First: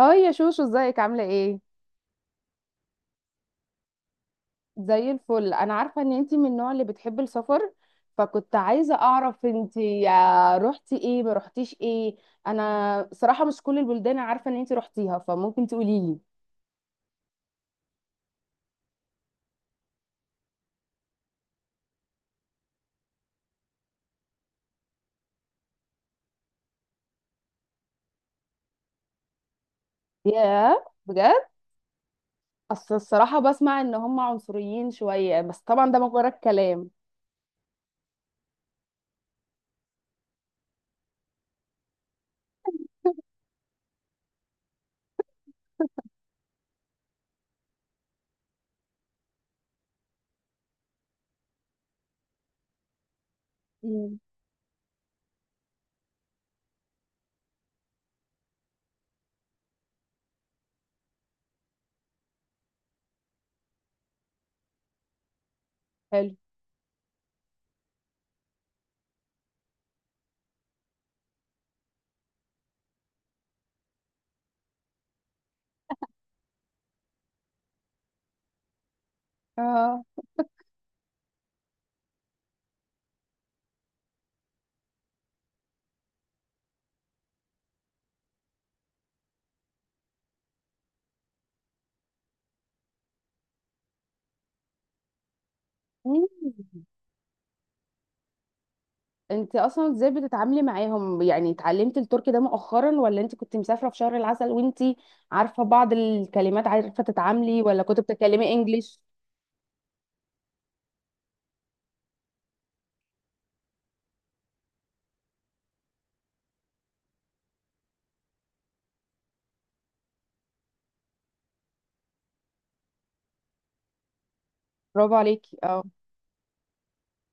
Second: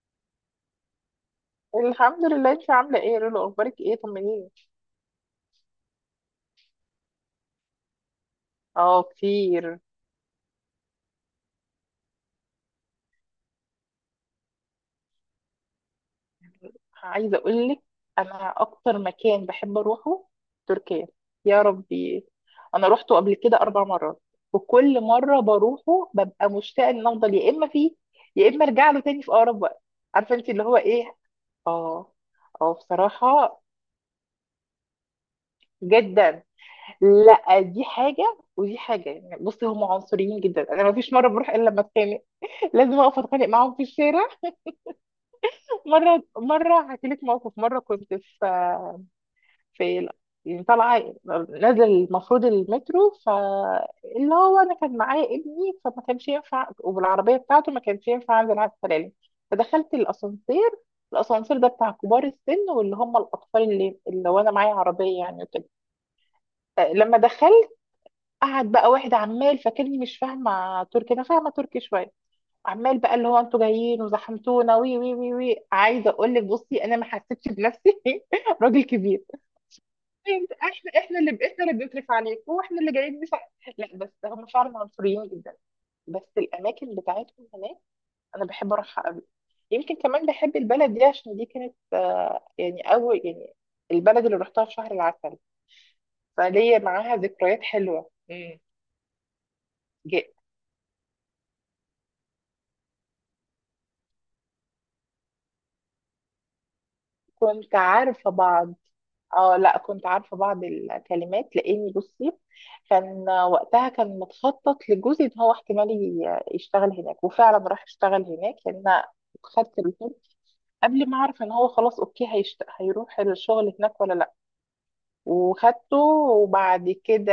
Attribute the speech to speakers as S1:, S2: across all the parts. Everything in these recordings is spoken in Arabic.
S1: هاي يا شوشو، ازيك عاملة ايه؟
S2: الحمد لله. انت عامله ايه يا لولو؟ اخبارك ايه؟ طمنيني.
S1: زي الفل. انا عارفة ان انتي من النوع اللي بتحب السفر، فكنت عايزة
S2: اه،
S1: اعرف
S2: كتير.
S1: انتي روحتي ايه ما روحتيش ايه. انا صراحة مش كل البلدان عارفة ان انتي روحتيها، فممكن تقوليلي.
S2: عايزه اقول لك، انا اكتر مكان بحب اروحه تركيا. يا ربي، انا روحته قبل كده 4 مرات، وكل مره بروحه ببقى مشتاقه ان افضل يا اما فيه، يا اما ارجع له تاني في اقرب وقت. عارفه انت اللي هو
S1: ياه،
S2: ايه؟
S1: بجد؟
S2: اه. اه،
S1: اصل الصراحة
S2: بصراحه.
S1: بسمع ان هم عنصريين شوية، بس طبعا ده مجرد
S2: جدا.
S1: كلام.
S2: لا، دي حاجه ودي حاجه، يعني بصي هم عنصريين جدا، انا ما فيش مره بروح الا لما اتخانق. لازم اقف اتخانق معاهم في الشارع. مرة هحكي لك موقف. مرة كنت في يعني طالعة، نازل المفروض المترو،
S1: مم.
S2: فاللي هو أنا كان معايا ابني، فما كانش ينفع، وبالعربية بتاعته ما كانش ينفع أنزل على السلالم. فدخلت الأسانسير. الأسانسير ده بتاع كبار السن، واللي هم الأطفال، اللي وأنا معايا عربية يعني وكده.
S1: حلو.
S2: لما دخلت، قعد بقى واحد عمال فاكرني مش فاهمة تركي، أنا فاهمة تركي شوية. عمال بقى اللي هو انتوا جايين وزحمتونا، وي وي وي وي. عايزه اقول لك بصي، انا ما حسيتش بنفسي. راجل كبير!
S1: اه.
S2: احنا اللي بنصرف عليك، واحنا اللي جايين، مش ع- لا، بس هم فعلا عنصريين جدا. بس الاماكن بتاعتهم هناك انا بحب اروحها قوي. يمكن كمان بحب البلد دي عشان دي كانت، يعني اول يعني البلد اللي رحتها في شهر العسل.
S1: مم.
S2: فليا معاها ذكريات حلوه. مم.
S1: انت اصلا ازاي
S2: ج-
S1: بتتعاملي معاهم؟ يعني اتعلمتي التركي ده مؤخرا، ولا انت كنت مسافره في شهر العسل وانت عارفه بعض الكلمات عارفه تتعاملي،
S2: كنت
S1: ولا كنت
S2: عارفه
S1: بتتكلمي
S2: بعض.
S1: انجليش؟
S2: اه، لا، كنت عارفة بعض الكلمات، لاني بصي، كان وقتها كان متخطط لجوزي ان هو احتمال يشتغل هناك، وفعلا راح اشتغل هناك، يعني انا خدت الكورس قبل ما اعرف ان هو خلاص اوكي، هيروح الشغل هناك ولا لا.
S1: برافو عليكي. اه.
S2: وخدته. وبعد كده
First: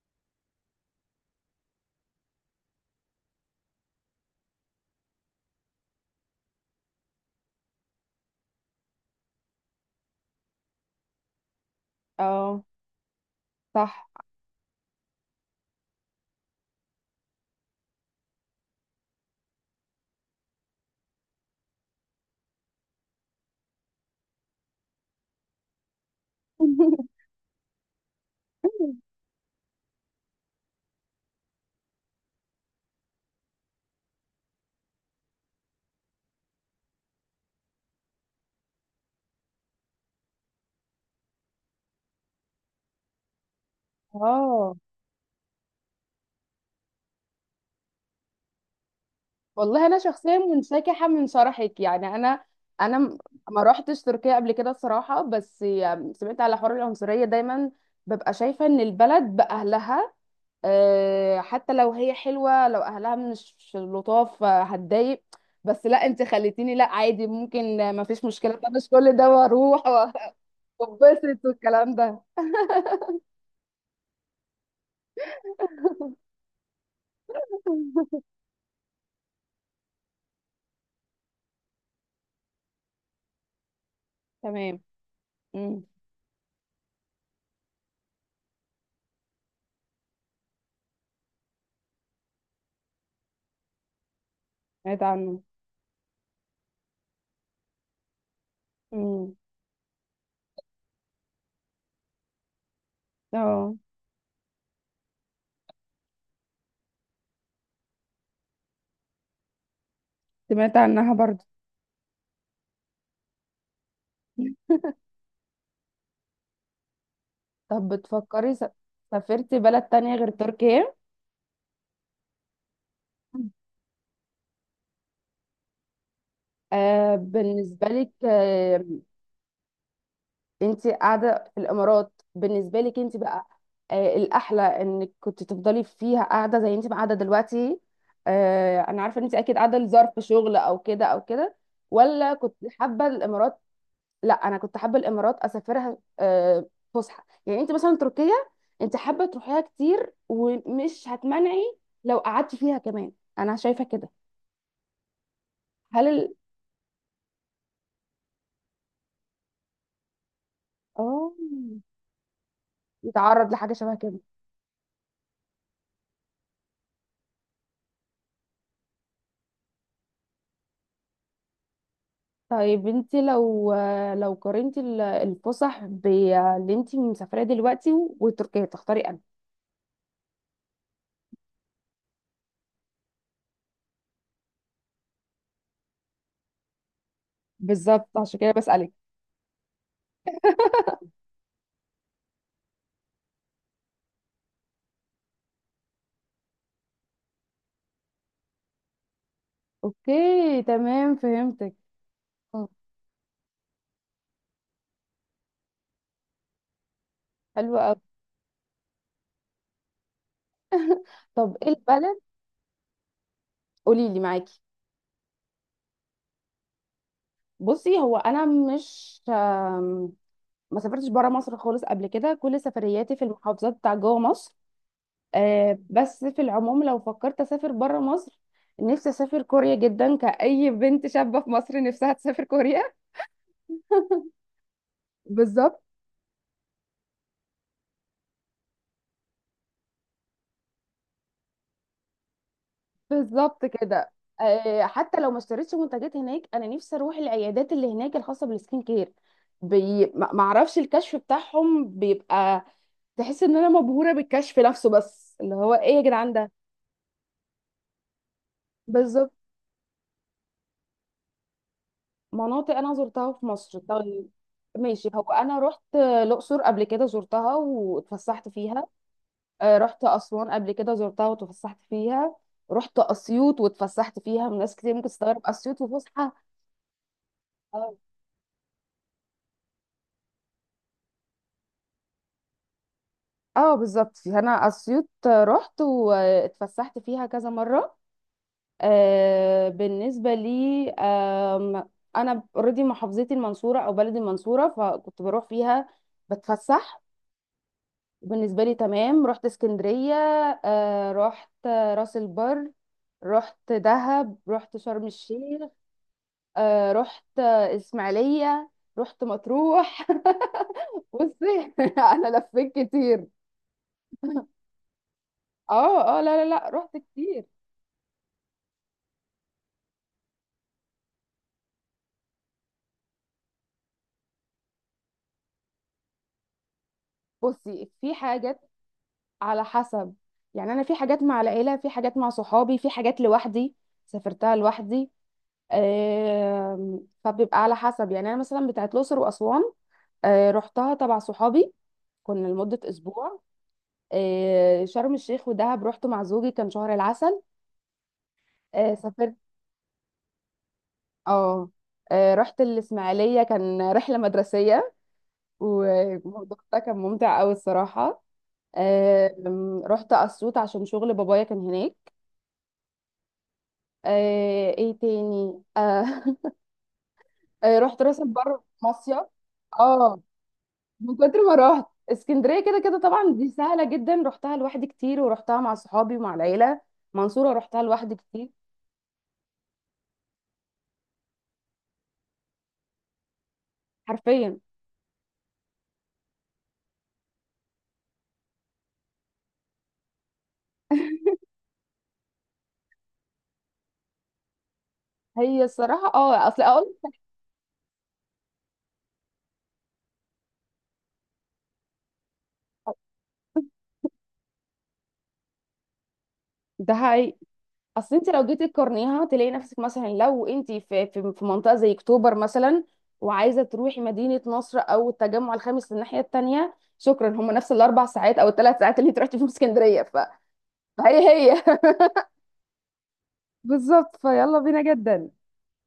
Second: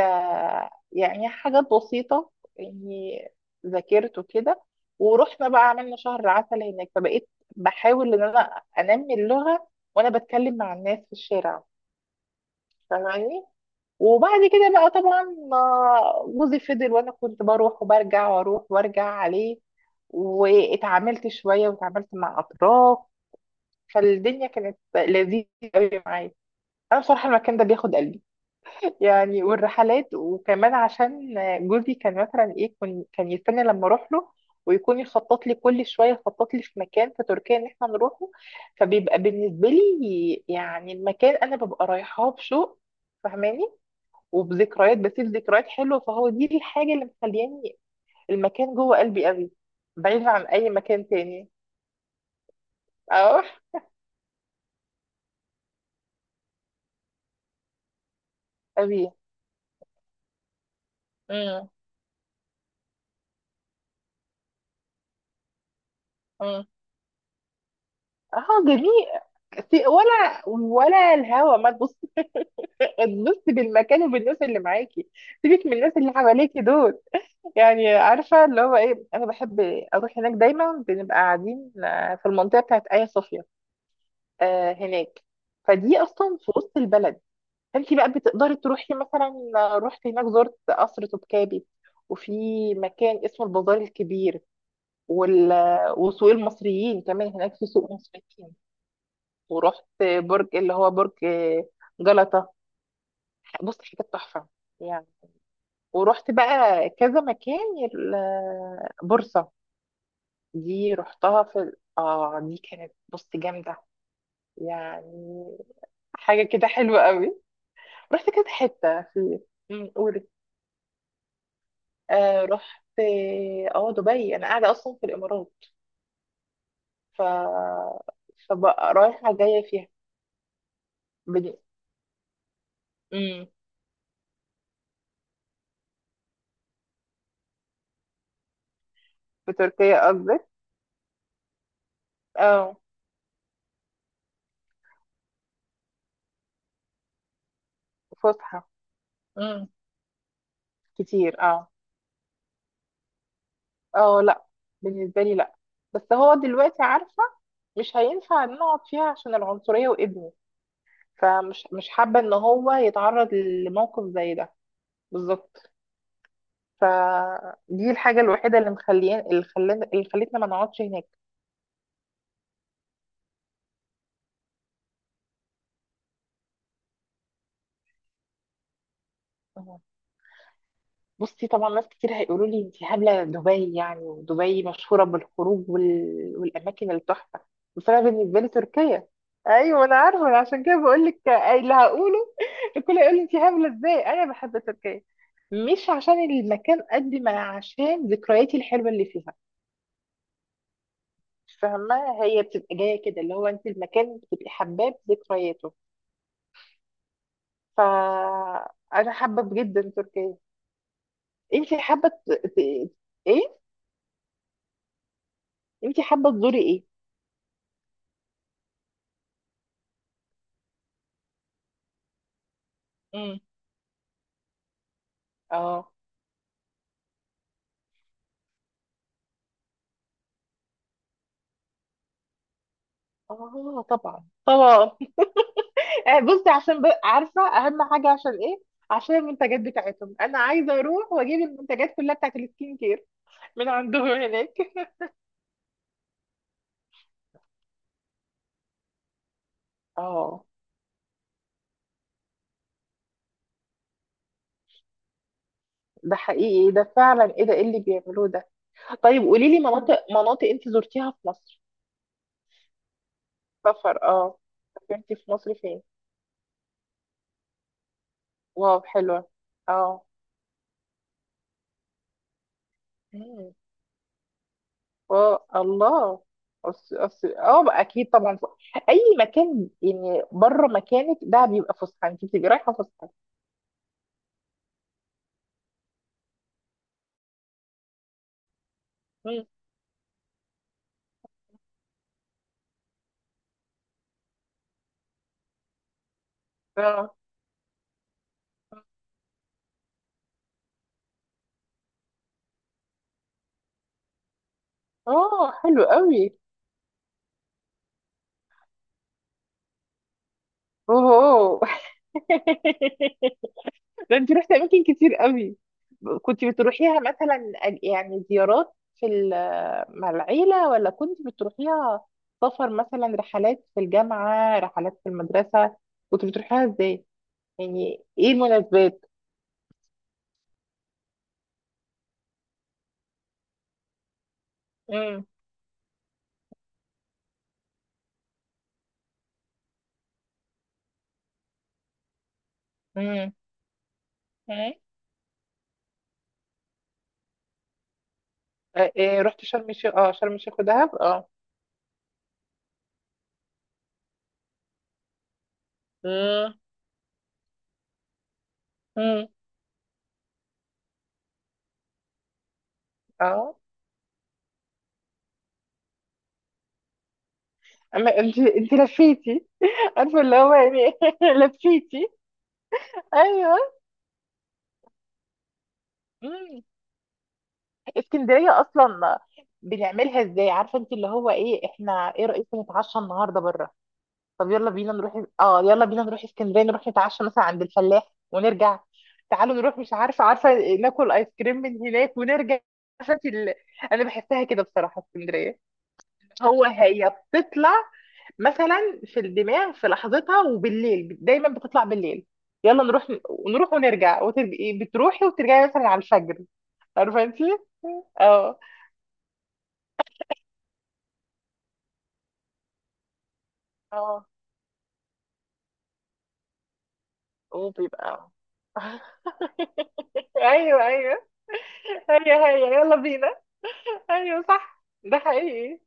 S2: يعني حاجات بسيطة، اني ذاكرت وكده. ورحنا بقى عملنا شهر عسل هناك، فبقيت بحاول ان انا انمي اللغة، وانا بتكلم مع الناس في الشارع
S1: اه،
S2: فاهماني.
S1: صح.
S2: وبعد كده بقى طبعا ما، جوزي فضل، وانا كنت بروح وبرجع واروح وارجع عليه، واتعاملت شويه واتعاملت مع اطراف، فالدنيا كانت لذيذه قوي معايا. انا بصراحه المكان ده بياخد قلبي، يعني. والرحلات وكمان عشان جوزي كان مثلا ايه، كان يستنى لما اروح له، ويكون يخطط لي كل شويه، يخطط لي في مكان في تركيا ان احنا نروحه. فبيبقى بالنسبه لي يعني المكان انا ببقى رايحاه بشوق، فاهماني،
S1: اه،
S2: وبذكريات، بسيب ذكريات حلوه، فهو دي الحاجه اللي مخلياني المكان جوه قلبي قوي،
S1: والله انا
S2: بعيد
S1: شخصيا
S2: عن اي
S1: منسكحه
S2: مكان
S1: من
S2: تاني
S1: شرحك، يعني انا م-
S2: اروح.
S1: ما روحتش تركيا قبل كده الصراحه، بس يعني سمعت على حوار العنصريه دايما ببقى شايفه ان
S2: ابي.
S1: البلد باهلها.
S2: امم
S1: حتى لو هي حلوة، لو أهلها مش لطاف هتضايق. بس لا، انت
S2: امم
S1: خليتيني، لا عادي ممكن مفيش
S2: اه،
S1: مشكلة، مش
S2: جميل.
S1: كل ده واروح
S2: ولا ولا
S1: واتبسط
S2: الهوا ما
S1: والكلام
S2: تبص.
S1: ده.
S2: تبص بالمكان وبالناس اللي معاكي، سيبك من الناس اللي حواليكي دول. يعني عارفه اللي هو ايه، انا بحب اروح هناك. دايما بنبقى قاعدين في المنطقه بتاعت ايا صوفيا،
S1: تمام.
S2: هناك.
S1: امم.
S2: فدي اصلا في وسط البلد، فانت بقى بتقدري تروحي مثلا. رحت هناك، زرت قصر توبكابي، وفي مكان اسمه البازار الكبير،
S1: سمعت عنه.
S2: وال... وسوق المصريين، كمان هناك في سوق مصريين.
S1: امم.
S2: ورحت برج اللي هو برج جلطة.
S1: اه.
S2: بص، حاجات تحفة يعني. ورحت بقى كذا مكان، بورصة.
S1: سمعت
S2: دي
S1: عنها
S2: رحتها
S1: برضو.
S2: في دي كانت بص جامدة يعني، حاجة كده حلوة قوي.
S1: طب،
S2: رحت كذا
S1: بتفكري
S2: حتة في،
S1: سافرتي بلد تانية
S2: قولي.
S1: غير تركيا؟
S2: آه، رحت دبي. انا قاعده اصلا في الامارات، ف،
S1: بالنسبة لك.
S2: فبقى رايحه جايه فيها.
S1: انت قاعده
S2: بد...
S1: في الامارات بالنسبه لك انت بقى.
S2: مم.
S1: الاحلى انك كنت تفضلي فيها قاعده زي انت ما قاعده دلوقتي. انا عارفه ان انت
S2: في
S1: اكيد قاعده
S2: تركيا
S1: لظرف
S2: قصدك؟
S1: شغل او كده او كده. ولا كنت
S2: اه.
S1: حابه الامارات؟ لا، انا كنت حابه الامارات اسافرها. فسحه، يعني انت مثلا تركيا
S2: فسحه.
S1: انت حابه تروحيها
S2: امم.
S1: كتير، ومش
S2: كتير، اه.
S1: هتمنعي لو قعدتي فيها كمان. انا شايفه كده.
S2: اه، لا. بالنسبه لي لا.
S1: هل
S2: بس
S1: ال...
S2: هو دلوقتي عارفه، مش هينفع نقعد فيها عشان العنصريه وابني.
S1: اه
S2: فمش مش حابه ان هو يتعرض
S1: يتعرض لحاجه شبه
S2: لموقف
S1: كده.
S2: زي ده. بالظبط. فدي الحاجه الوحيده اللي مخليان اللي خلان اللي خلتنا ما نقعدش هناك.
S1: طيب، انت لو قارنتي الفسح باللي انت مسافراه دلوقتي وتركيا، تختاري انهي؟
S2: بصي طبعا، ناس كتير هيقولوا لي انت هبله، دبي يعني، ودبي مشهوره بالخروج والاماكن التحفه، بس انا
S1: بالظبط، عشان
S2: بالنسبه لي
S1: كده بسألك.
S2: تركيا. ايوه انا عارفه، أنا عشان كده بقول لك اللي هقوله. الكل يقول لي انت هبله ازاي انا بحب تركيا، مش عشان المكان قد ما عشان ذكرياتي الحلوه اللي فيها.
S1: اوكي، تمام، فهمتك.
S2: فاهمه، هي
S1: مم.
S2: بتبقى جايه كده اللي هو انت المكان بتبقي حباه بذكرياته.
S1: حلو قوي.
S2: فانا حابه جدا تركيا.
S1: طب ايه
S2: انت حابه
S1: البلد؟
S2: ايه،
S1: قولي لي معاكي.
S2: انت حابه تزوري
S1: بصي، هو انا مش ما سافرتش بره مصر خالص قبل كده، كل سفرياتي في
S2: ايه؟
S1: المحافظات بتاع جوه مصر.
S2: اه،
S1: بس في العموم لو فكرت اسافر بره مصر، نفسي اسافر كوريا جدا، كأي بنت شابة في مصر نفسها تسافر كوريا.
S2: اه طبعا طبعا.
S1: بالظبط.
S2: بصي، عشان عارفه اهم حاجه عشان ايه؟ عشان المنتجات بتاعتهم. انا عايزه اروح واجيب المنتجات كلها بتاعت السكين كير
S1: بالظبط
S2: من
S1: كده.
S2: عندهم هناك.
S1: حتى لو ما اشتريتش منتجات هناك، انا نفسي اروح العيادات اللي هناك الخاصه بالسكين كير. ما
S2: اه،
S1: اعرفش الكشف بتاعهم بيبقى تحس ان انا مبهوره بالكشف نفسه، بس اللي هو ايه يا
S2: ده
S1: جدعان ده.
S2: حقيقي، ده فعلا ايه ده، ايه اللي بيعملوه ده؟ طيب
S1: بالظبط.
S2: قولي لي، مناطق انت زرتيها في مصر.
S1: مناطق انا زرتها في مصر،
S2: سفر،
S1: طيب،
S2: اه.
S1: ماشي.
S2: سافرتي في
S1: هو
S2: مصر
S1: انا رحت
S2: فين؟
S1: الاقصر قبل كده، زرتها واتفسحت
S2: واو،
S1: فيها.
S2: حلوه. اه.
S1: رحت اسوان قبل كده، زرتها واتفسحت فيها. رحت
S2: مم.
S1: اسيوط واتفسحت فيها، من ناس كتير ممكن تستغرب
S2: اه،
S1: اسيوط
S2: الله.
S1: وفسحه.
S2: أص... أص... اه بقى اكيد طبعا، اي مكان يعني بره مكانك ده بيبقى فسحه، انت بتبقي رايحه فسحه.
S1: اه، بالظبط، انا اسيوط رحت واتفسحت فيها كذا مره.
S2: مم.
S1: بالنسبه لي انا اوريدي محافظتي المنصوره، او بلدي المنصوره، فكنت بروح فيها بتفسح.
S2: اه.
S1: بالنسبه لي تمام. رحت اسكندريه. رحت راس البر، رحت دهب، رحت شرم
S2: اه،
S1: الشيخ.
S2: حلو قوي.
S1: رحت اسماعيليه، رحت مطروح.
S2: اوه.
S1: بصي، انا لفيت كتير.
S2: ده انت رحت اماكن كتير قوي!
S1: اه اه، لا
S2: كنت
S1: لا لا، رحت
S2: بتروحيها
S1: كتير.
S2: مثلا، يعني زيارات مع العيله، ولا كنت بتروحيها سفر؟ مثلا رحلات في الجامعه، رحلات في المدرسه؟ كنت بتروحيها ازاي؟
S1: بصي،
S2: يعني
S1: في
S2: ايه
S1: حاجات
S2: المناسبات؟
S1: على حسب. يعني انا، في حاجات مع العيله، في حاجات مع صحابي، في حاجات لوحدي سافرتها لوحدي. فبيبقى على حسب. يعني انا مثلا بتاعت الاقصر واسوان رحتها تبع صحابي، كنا لمده
S2: امم
S1: اسبوع. شرم الشيخ ودهب رحت مع زوجي، كان شهر العسل.
S2: آه، إيه
S1: سافرت
S2: رحت شرم الشيخ؟ اه، شرم الشيخ ودهب، اه.
S1: اه رحت الاسماعيليه كان رحله مدرسيه،
S2: مم.
S1: والموضوع ده كان ممتع قوي الصراحه.
S2: مم.
S1: رحت اسيوط عشان شغل بابايا كان هناك.
S2: اه.
S1: ايه تاني؟ رحت
S2: اما
S1: راس
S2: انت
S1: البر
S2: انت
S1: مصيف.
S2: لفيتي!
S1: اه،
S2: عارفه اللي هو يعني.
S1: من كتر ما رحت
S2: لفيتي.
S1: اسكندريه كده كده طبعا، دي
S2: ايوه.
S1: سهله جدا، رحتها لوحدي كتير ورحتها مع صحابي ومع
S2: مم.
S1: العيله. منصوره رحتها لوحدي كتير.
S2: اسكندريه اصلا بنعملها ازاي، عارفه انت اللي هو ايه؟ احنا ايه رايكم نتعشى النهارده بره؟ طب
S1: حرفيا.
S2: يلا بينا نروح. اه يلا بينا نروح اسكندريه، نروح نتعشى مثلا عند الفلاح ونرجع. تعالوا نروح، مش عارفه، عارفه، ناكل ايس كريم من هناك ونرجع. عارفه انت انا بحسها كده بصراحه،
S1: هي
S2: اسكندريه.
S1: الصراحه، اصل
S2: هو
S1: اقول
S2: هي بتطلع مثلا في الدماغ في لحظتها، وبالليل، دايما بتطلع بالليل. يلا نروح، نروح ونرجع، وتبقي بتروحي وترجعي مثلا على الفجر.
S1: ده.
S2: عارفه
S1: هي،
S2: انت.
S1: اصل انت لو
S2: اه.
S1: جيتي تقارنيها تلاقي نفسك، مثلا لو انت في منطقه زي اكتوبر مثلا، وعايزه تروحي
S2: اه،
S1: مدينه نصر او التجمع الخامس للناحيه التانيه، شكرا، هم نفس الاربع
S2: وبيبقى.
S1: ساعات او 3 ساعات اللي انت رحتي فيهم اسكندريه.
S2: ايوه، ايوه.
S1: هي هي.
S2: هي، هي يلا بينا.
S1: بالظبط،
S2: ايوه
S1: فيلا بينا
S2: صح، ده
S1: جدا.
S2: حقيقي.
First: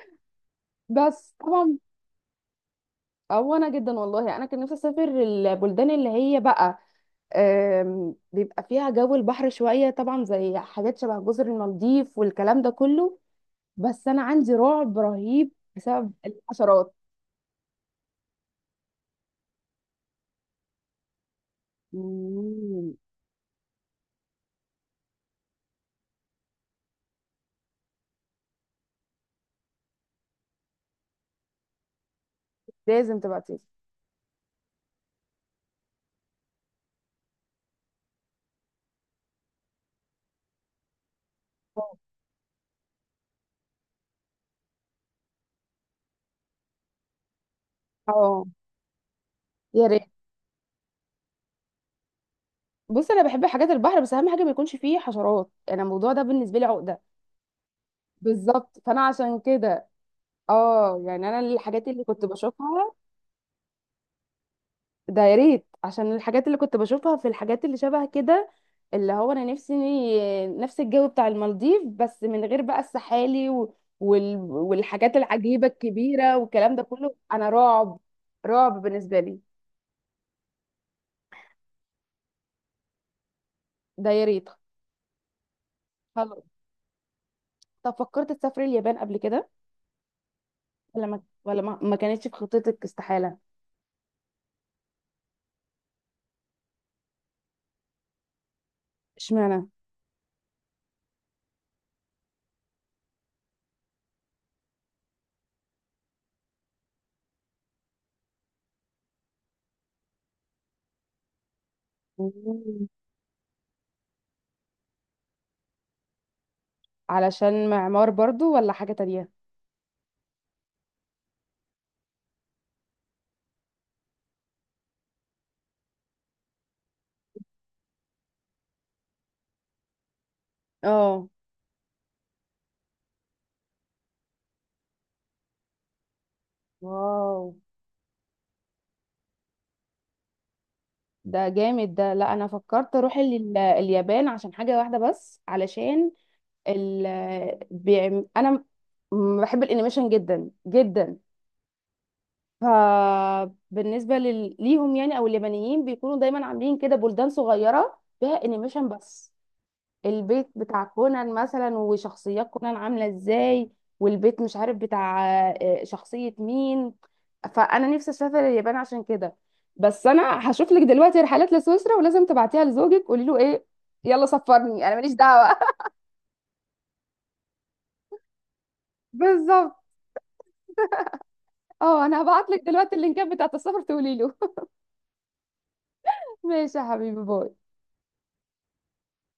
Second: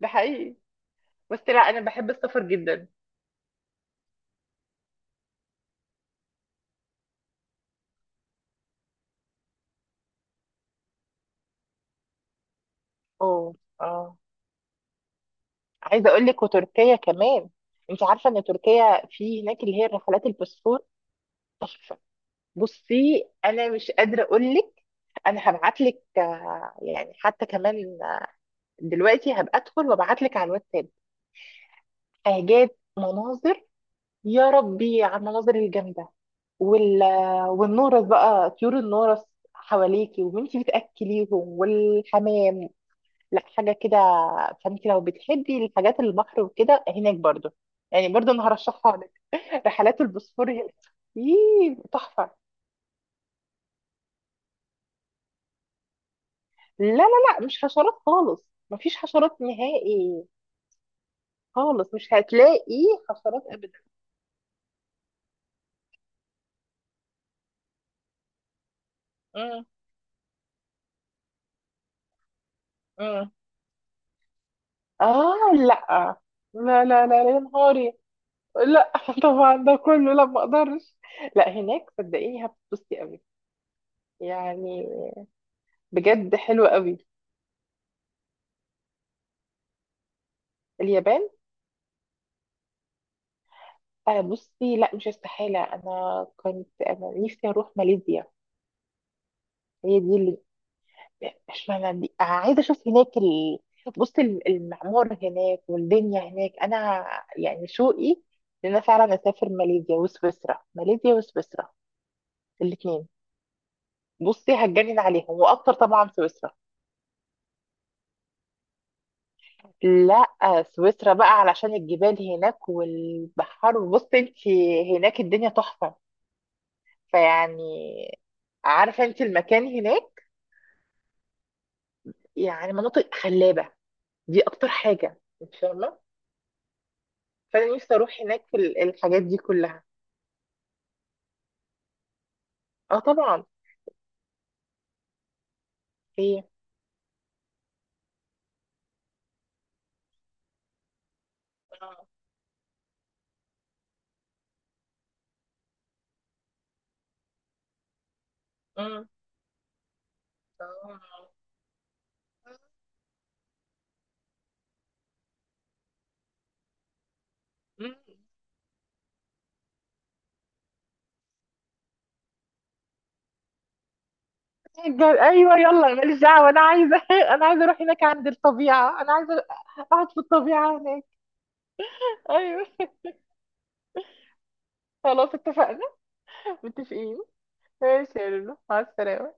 S2: ده حقيقي.
S1: بس
S2: بس لا،
S1: طبعا.
S2: انا بحب السفر جدا.
S1: او انا جدا، والله انا كان نفسي اسافر البلدان اللي هي بقى بيبقى فيها جو البحر شويه، طبعا زي حاجات شبه جزر المالديف والكلام ده كله،
S2: اوه.
S1: بس
S2: اه.
S1: انا عندي رعب رهيب
S2: عايزه
S1: بسبب
S2: اقول لك،
S1: الحشرات.
S2: وتركيا كمان. انت عارفه ان تركيا في هناك اللي هي الرحلات الباسفور.
S1: مم.
S2: بصي انا مش قادره اقول لك، انا هبعت لك، يعني حتى كمان دلوقتي هبقى ادخل وابعت لك على الواتساب حاجات،
S1: لازم تبقى تيجي.
S2: مناظر. يا ربي على المناظر الجامده! وال والنورس بقى، طيور النورس حواليكي وانتي بتاكليهم،
S1: اه.
S2: والحمام، لا حاجه كده. فانت لو بتحبي الحاجات البحر وكده، هناك برضو يعني، برضو
S1: آه،
S2: انا هرشحها لك.
S1: يا
S2: رحلات
S1: ريت.
S2: البوسفور هناك، تحفه.
S1: بص، انا بحب حاجات البحر، بس اهم حاجه ما يكونش فيه حشرات، انا الموضوع ده بالنسبه لي
S2: لا
S1: عقده.
S2: لا لا، مش حشرات خالص.
S1: بالظبط،
S2: مفيش
S1: فانا عشان
S2: حشرات
S1: كده
S2: نهائي.
S1: اه، يعني انا الحاجات
S2: خالص
S1: اللي
S2: مش
S1: كنت
S2: هتلاقي
S1: بشوفها،
S2: حشرات ابدا.
S1: ده يا ريت، عشان الحاجات اللي كنت بشوفها في الحاجات اللي شبه كده، اللي هو انا
S2: مم.
S1: نفسي نفس الجو بتاع المالديف، بس من غير بقى
S2: مم.
S1: السحالي والحاجات
S2: اه،
S1: العجيبة
S2: لا.
S1: الكبيرة والكلام ده
S2: لا لا
S1: كله،
S2: لا، يا
S1: انا
S2: نهاري!
S1: رعب. رعب
S2: لا،
S1: بالنسبة لي.
S2: طبعا ده كله، لا ما اقدرش. لا، هناك صدقيني هتبسطي قوي
S1: ده يا ريت.
S2: يعني، بجد
S1: خلاص.
S2: حلو قوي.
S1: طب، فكرت تسافري اليابان قبل كده، ولا ما
S2: اليابان؟
S1: ولا ما, ما كانتش في خطتك؟ استحالة.
S2: آه بصي، لا مش استحالة. انا كنت، انا نفسي اروح ماليزيا.
S1: اشمعنى.
S2: هي دي. اشمعنى دي؟ عايزه اشوف هناك بص، المعمار هناك والدنيا هناك، انا يعني شوقي ان انا فعلا اسافر ماليزيا وسويسرا، ماليزيا وسويسرا،
S1: مم.
S2: الاثنين. بصي هتجنن عليهم، واكتر طبعا سويسرا.
S1: علشان معمار برضو ولا حاجة تانية؟
S2: لا، سويسرا بقى علشان الجبال هناك والبحر. بصي انت، هناك الدنيا تحفه، فيعني، عارفه انت المكان هناك
S1: اه.
S2: يعني مناطق خلابه، دي اكتر حاجه انت فاهمه.
S1: واو.
S2: فانا نفسي اروح هناك في الحاجات دي كلها.
S1: ده جامد. ده، لا انا فكرت
S2: اه
S1: اروح
S2: طبعا.
S1: اليابان عشان حاجه واحده بس، علشان
S2: ايه.
S1: ال انا بحب الانيميشن جدا جدا.
S2: اه.
S1: فبالنسبه ليهم، يعني، او اليابانيين بيكونوا دايما عاملين كده بلدان صغيره فيها انيميشن
S2: مم.
S1: بس، البيت بتاع
S2: اه.
S1: كونان مثلا وشخصيات كونان عاملة ازاي، والبيت مش عارف بتاع شخصية مين. فأنا
S2: مم.
S1: نفسي أسافر اليابان عشان كده. بس أنا هشوف لك دلوقتي رحلات لسويسرا، ولازم تبعتيها لزوجك، قولي له إيه، يلا سفرني أنا ماليش
S2: قال
S1: دعوة.
S2: ايوه، يلا أنا ماليش دعوه، انا عايزه، انا عايزه اروح هناك عند الطبيعه، انا عايزه
S1: بالظبط.
S2: اقعد في الطبيعه هناك.
S1: اه، أنا هبعت لك
S2: ايوه.
S1: دلوقتي اللينكات بتاعت السفر تقولي له.
S2: خلاص، اتفقنا.
S1: ماشي يا
S2: متفقين.
S1: حبيبي، باي.
S2: ماشي يا لولو، مع السلامه.